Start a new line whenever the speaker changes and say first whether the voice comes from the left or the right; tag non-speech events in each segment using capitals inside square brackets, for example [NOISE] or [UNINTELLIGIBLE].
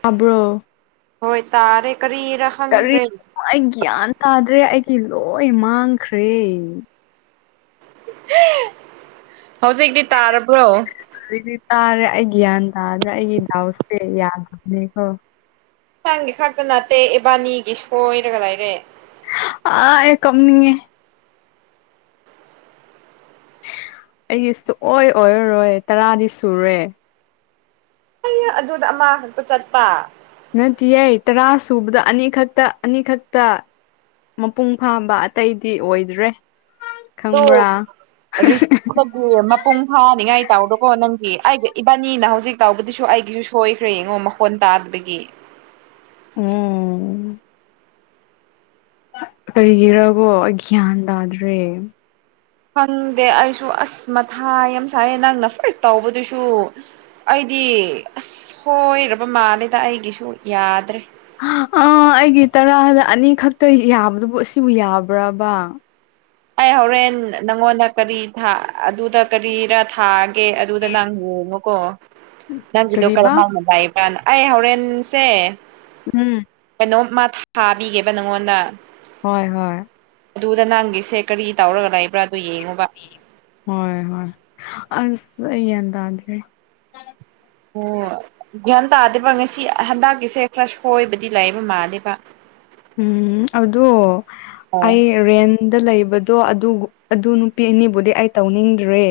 left: ꯇꯕ꯭ꯔꯣ
right: ꯍꯣꯏ ꯇꯥꯔꯦ ꯀꯔꯤꯔꯥ
left: ꯀꯔꯤꯣ
right: ꯈꯪꯗ꯭ꯔꯦ
left: ꯑꯩ ꯒ꯭ꯌꯥꯟ ꯇꯥꯗ꯭ꯔꯦ ꯑꯩꯒꯤ ꯂꯣꯏ ꯃꯥꯡꯈ꯭ꯔꯦ
right: ꯍꯧꯖꯤꯛꯛꯇꯗꯤ ꯇꯥꯔꯕ꯭ꯔꯣ
left: ꯍꯧꯖꯤꯛꯇꯤ ꯇꯥꯔꯦ ꯑꯩ ꯒ꯭ꯌꯥꯟ ꯇꯥꯗ꯭ꯔꯦ ꯑꯩꯒꯤ ꯗꯥꯎꯁꯦ ꯌꯥꯗꯕꯅꯦꯀꯣ
right: ꯅ ꯅꯪꯒꯤ ꯈꯛꯇ ꯅꯠꯇꯦ ꯏꯕꯥꯅꯤꯒꯤ ꯁꯣꯏꯔꯒ ꯂꯩꯔꯦ
left: ꯑꯥ ꯑꯦ ꯀꯝꯅꯤꯌꯦ ꯑꯩꯒꯤꯇ ꯑꯣꯏ ꯑꯣꯏꯔꯔꯣꯏ ꯇꯔꯥꯗꯤ ꯁꯨꯔꯦ
right: ꯑꯗꯨꯗ ꯑꯃ ꯈꯛꯇ ꯆꯠꯄ
left: ꯅꯠꯇꯌꯦꯦ ꯇꯔꯥ ꯁꯨꯕꯗ ꯑꯅꯤꯈꯛꯇ ꯑꯅꯤꯈꯛꯇ ꯃꯄꯨꯡ ꯐꯥꯕ ꯑꯇꯩꯗꯤ ꯑꯣꯏꯗ꯭ꯔꯦ ꯈꯪꯕ꯭ꯔꯥ
right: ꯔꯤ ꯄꯨꯡ ꯐꯥꯅꯤꯡꯉꯥꯏ ꯇꯥꯎꯕꯀꯣ ꯅꯪꯒꯤ ꯑꯩꯒꯤ ꯏꯕꯥꯅꯤꯅ ꯍꯧꯖꯤꯛ ꯇꯥꯎꯕꯗꯨꯁꯨ ꯑꯩꯒꯤꯁꯨ ꯁꯣꯏꯈ꯭ꯔꯦ ꯌꯦꯡꯉꯣ ꯃꯈꯣꯟ ꯇ ꯇꯥꯠꯕꯤꯒꯤ
left: ꯎꯝ ꯄꯔꯤꯒꯤꯔꯒꯣ ꯭ꯌꯥꯟꯗꯗ꯭ꯔꯦ
right: ꯐꯪꯗꯦ ꯑꯩꯁꯨ ꯑꯁ ꯃꯊꯥꯏ ꯌꯥꯝ ꯁꯥꯏꯌꯦ ꯅꯪꯅ ꯐꯔꯁ ꯇꯥꯎꯧꯕꯗꯨꯁꯨ ꯑꯩꯗꯤ ꯑꯁꯣꯏꯔꯕ ꯃꯥꯜꯂꯦꯗ ꯑꯩꯒꯤꯁꯨ ꯌꯥꯗ꯭ꯔꯦ
left: ꯑꯥ ꯑꯩꯒꯤ ꯇꯔꯥꯗ ꯑꯅꯤ ꯈꯛꯇ ꯌꯥꯕꯗꯨꯕꯨ ꯑꯁꯤꯕꯨ ꯌꯥꯕ꯭ꯔꯥꯕ
right: ꯑꯩ ꯍꯣꯔꯦꯟ ꯅꯪꯉꯣꯟꯗ ꯀꯔꯤ ꯑꯗꯨꯗ ꯀꯔꯤꯔ ꯊꯥꯒꯦ ꯑꯣ ꯀꯦ ꯑꯗꯨꯗ ꯅꯪ ꯌꯦꯡꯉꯨꯀꯣ ꯅꯪꯒꯤꯗꯣ ꯀꯔ
left: ꯀꯔꯤꯕꯥ
right: ꯃꯥꯟꯅ ꯂꯥꯏꯏꯕ꯭ꯔꯥꯅ ꯑꯩ ꯍꯣꯔꯦꯟꯁꯦ
left: ꯎꯝ
right: ꯅ ꯃꯥ ꯊꯥꯕꯤꯒꯦꯕ ꯅꯪꯉꯣꯟꯗ
left: ꯍꯣꯏ ꯍꯣꯏ
right: ꯑꯗꯨꯗ ꯅꯪꯒꯤꯁꯦ ꯀꯔꯤ ꯇꯧꯔꯒ ꯂꯩ
left: ꯍꯣꯏ ꯍꯣꯏ ꯑ ꯇ
right: ꯑꯣ ꯒ꯭ꯌꯥꯟ ꯇꯥꯗꯦꯕ ꯉꯁꯤ ꯍꯟꯗꯛꯀꯤꯁꯦ ꯈꯔ ꯁꯣꯏꯕꯗꯤ ꯂꯩꯑꯕ ꯃꯥꯜꯅꯦꯦꯕ
left: ꯎꯝ ꯑꯗꯨ
right: ꯑꯣ
left: ꯑꯩ ꯔꯦꯟ ꯗ ꯂꯩꯕꯗꯣ ꯑꯗꯨ ꯑꯗꯨ ꯅꯨꯄꯤ ꯑꯅꯤꯕꯨꯗꯤ ꯑꯩ ꯇꯧꯅꯤꯡꯗ꯭ꯔꯦ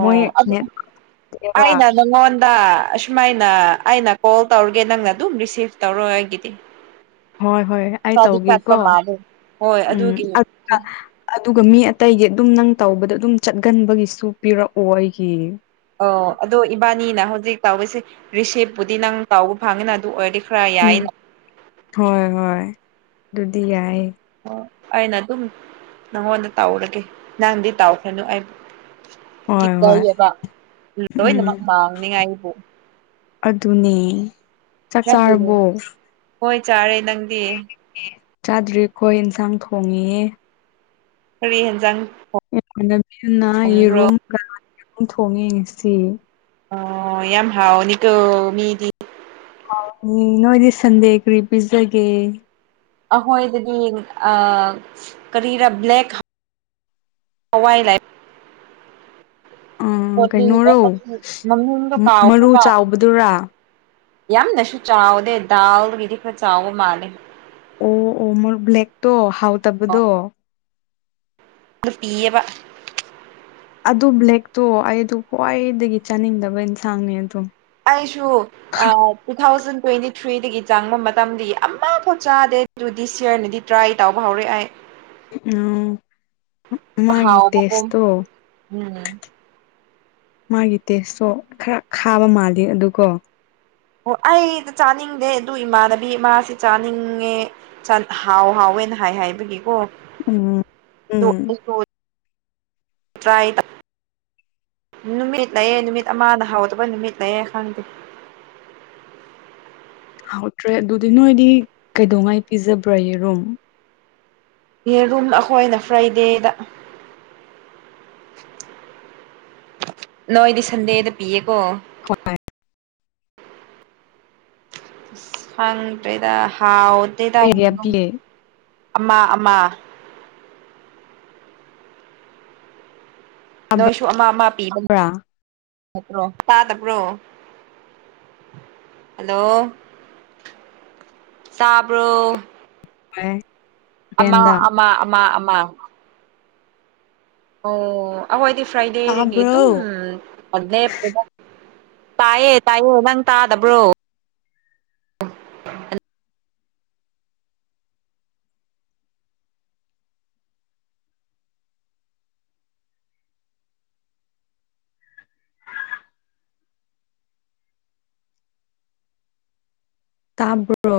left: ꯃꯣꯏ
right: ꯑꯗꯨ
left: ꯅꯦꯠꯕ
right: ꯍꯥꯏꯅ ꯅ ꯗ ꯑꯁꯨꯃꯥꯏꯅ ꯑꯩꯅ ꯀꯣꯜ ꯇꯧꯔꯒꯦ ꯅꯪꯅ ꯑꯗꯨꯝ ꯔꯤꯁꯤꯞ ꯇꯧꯔ ꯑꯩꯒꯤꯗꯤ
left: ꯍꯣꯏ ꯍꯣꯏ ꯑꯩ
right: ꯈꯔꯗꯤ ꯆꯠꯄ
left: ꯇꯧꯒꯦꯀꯣ
right: ꯃꯥꯜꯂꯦ ꯍꯣꯏ
left: ꯎꯝ
right: ꯑꯗꯨꯒꯤ
left: ꯑꯗꯨꯒ ꯃꯤ ꯑꯇꯩꯒꯤ ꯑꯗꯨꯝ ꯅꯪ ꯇꯧꯕꯗ ꯑꯗꯨꯝ ꯆꯠꯒꯟꯕꯒꯤꯁꯨ ꯄꯤꯔꯛꯑꯣ ꯑꯩꯒꯤ
right: ꯑꯣ ꯑꯗꯣ ꯏꯕꯥꯅꯤꯅ ꯍꯧꯖꯤꯛ ꯇꯥꯎꯁꯦ ꯔꯤꯁꯤꯞꯄꯨꯗꯤ ꯅꯪ ꯇꯥꯎꯕ ꯐꯪꯉꯤꯅ ꯑꯗꯨ ꯑꯣꯏꯔꯗꯤ ꯈꯔ
left: ꯎꯝ
right: ꯌꯥꯏꯅ
left: ꯍꯣꯏ ꯍꯣꯏ ꯑꯗꯨꯗꯤ ꯌꯥꯏ
right: ꯑꯩꯅ ꯑꯗꯨꯝ ꯅꯪꯉꯣꯟꯗ ꯇꯥꯎꯔꯒꯦ ꯅꯪꯗꯤ ꯇꯥꯎꯈ꯭ꯔꯅꯨ ꯑꯩꯕꯨ ꯀꯤ
left: ꯍꯣꯏ ꯍꯣꯏ
right: ꯀꯩꯑꯕ
left: ꯎꯝ
right: ꯂꯣꯏꯅꯃꯛ ꯃꯥꯡꯅꯤꯉꯥꯏꯕꯨ
left: ꯑꯗꯨꯅꯦ ꯆꯥꯛ
right: ꯅꯪꯒꯤꯅꯦ
left: ꯆꯥꯔꯕꯣ
right: ꯍꯣꯏ ꯆꯥꯔꯦ ꯅꯪꯗꯤ
left: ꯆꯥꯗ꯭ꯔꯤꯈꯣꯏ ꯏꯟꯁꯥꯡ ꯊꯣꯡꯉꯑ
right: ꯀꯔꯤ ꯌꯦꯟꯖꯥꯡ
left: ꯏꯃꯥꯟꯅꯕꯤꯅ
right: ꯊꯣꯡꯕ꯭ꯔꯣ
left: ꯌꯦꯔꯨꯝꯒ ꯑꯗꯨꯝ ꯊꯣꯡꯉꯦ ꯉꯁꯤ
right: ꯑ ꯌꯥꯝ ꯍꯥꯎꯅꯤꯀ ꯃꯤꯗꯤ
left: ꯅꯣꯏꯣꯏꯗꯤ ꯁꯟꯗꯦ ꯀ꯭ꯔꯤ ꯄꯤꯖꯒꯦ
right: ꯑꯩꯈꯣꯏꯗꯗꯤ ꯑ ꯀꯔꯤꯔꯥ ꯕ꯭ꯂꯦꯛ ꯍꯋꯥꯏ ꯂꯥꯏꯐ
left: ꯎꯝ
right: ꯍꯣꯂꯤ
left: ꯀꯩꯅꯣꯔꯣ
right: ꯃꯃꯗ ꯀꯥꯁꯨ
left: ꯃꯔꯨ
right: ꯀꯥ
left: ꯆꯥꯎꯕꯗꯨꯔꯥ
right: ꯌꯥꯝꯅꯁꯨ ꯆꯥꯎꯗꯦ ꯗꯥꯜꯒꯤꯗꯤ ꯈꯔ ꯆꯥꯎꯕ ꯃꯥꯜꯂꯦ
left: ꯑꯣ ꯑꯣ ꯃꯣꯔ ꯕ꯭ꯂꯦꯛ ꯇꯣ ꯍꯥꯎ ꯇꯕꯗꯣ
right: ꯑꯗꯨ ꯄꯤꯌꯦꯕ
left: ꯑꯗꯨ ꯕ꯭ꯂꯦꯛꯇꯣ ꯑꯩꯗꯨ ꯈ꯭ꯋꯥꯏꯗꯒꯤ ꯆꯥꯅꯤꯡꯗꯕ ꯏꯟꯁꯥꯡꯅꯤ ꯑꯗꯨ
right: ꯑꯩꯁꯨ ꯑ ꯇꯨ ꯊꯥꯎꯖꯟ ꯇ꯭ꯋꯦꯟꯇꯤ ꯊ꯭ꯔꯤꯗꯒꯤ ꯆꯪꯕ ꯃꯇꯝꯗꯤ ꯑꯃ ꯄꯣꯠ ꯆꯥꯗꯦ ꯑꯗꯨꯗꯤ ꯗꯤꯁ ꯌꯔꯅꯗꯤ ꯇ꯭ꯔꯥꯏ ꯇꯨꯕ ꯍꯧꯔꯦ ꯑꯩ
left: ꯎꯝ ꯃꯥꯒꯤ
right: ꯍꯥꯎꯕꯀꯣ
left: ꯇꯦꯁꯇꯣ
right: ꯎꯝ
left: ꯃꯥꯒꯤ ꯇꯦꯁꯇꯣ ꯈꯔ ꯈꯥꯕ ꯃꯥꯜꯂꯤ ꯑꯗꯨꯀꯣ
right: ꯑꯣ ꯑꯩꯗꯤ ꯆꯥꯅꯤꯡꯗꯦ ꯑꯗꯨ ꯏꯃꯥꯟꯅꯕꯤ ꯑꯃꯁꯤ ꯆꯥꯅꯤꯡꯉꯦ ꯍꯥꯎ ꯍꯥꯎꯋ ꯑꯩꯅ ꯍꯥꯏ ꯍꯥꯏꯕꯒꯤꯀꯣ
left: ꯎꯝ
right: ꯑꯗꯨ
left: ꯎꯝ
right: ꯑꯩꯁꯨ ꯇ꯭ꯔꯥꯏ ꯇ ꯅꯨꯃꯤꯠ ꯂꯩꯌꯦ ꯅꯨꯃꯤꯠ ꯑꯃꯗ ꯍꯥꯎꯗꯕ ꯅꯨꯃꯤꯠ ꯂꯩꯌꯦ ꯈꯪꯗꯦ
left: ꯍꯥꯎꯇ꯭ꯔꯦ ꯑꯗꯨꯗꯤ ꯅꯣꯏꯗꯤ ꯀꯩꯗꯧꯉꯩ ꯄꯤꯖꯕ꯭ꯔꯥ ꯌꯦꯔꯨꯝ
right: ꯌꯦꯔꯨꯝ ꯑꯈꯣꯏꯅ ꯐ꯭ꯔꯥꯏꯗꯦꯗ ꯅꯣꯏꯗꯤ ꯁꯟꯗꯦꯗ ꯄꯤꯌꯦꯀꯣ
left: ꯍꯣꯏ
right: ꯈꯪ ꯇ꯭ꯔꯦꯗ ꯍꯥꯥꯎꯇꯦꯗ
left: ꯀꯌꯥ ꯄꯤꯌꯦ
right: [UNINTELLIGIBLE] ꯑꯃꯥ ꯑꯃꯥ
left: ꯆꯥꯕ꯭ꯔꯥ
right: ꯅꯣꯏꯁꯨ ꯑꯃ ꯑꯃ ꯄꯤꯕ ꯅꯠꯇ꯭ꯔꯣ ꯇꯥꯗꯕ꯭ꯔꯣ ꯍꯜꯂꯣ ꯇꯥꯕ꯭ꯔꯣ
left: [UNINTELLIGIBLE]
right: ꯑꯃ
left: ꯔꯦꯟꯗ
right: ꯑꯃ ꯑꯃ ꯑꯃ ꯑꯣ ꯑꯍꯣꯏꯗꯤ ꯐ꯭ꯔꯥꯏꯗꯦꯗꯒꯤ ꯑꯗꯨꯝ
left: ꯇꯥꯕ꯭ꯔꯣ
right: [UNINTELLIGIBLE] ꯇꯥꯏꯌꯦ ꯇꯥꯏꯌꯦ ꯅꯪ ꯇꯥꯗꯕ꯭ꯔꯣ
left: ꯇꯥꯕ꯭ꯔꯣ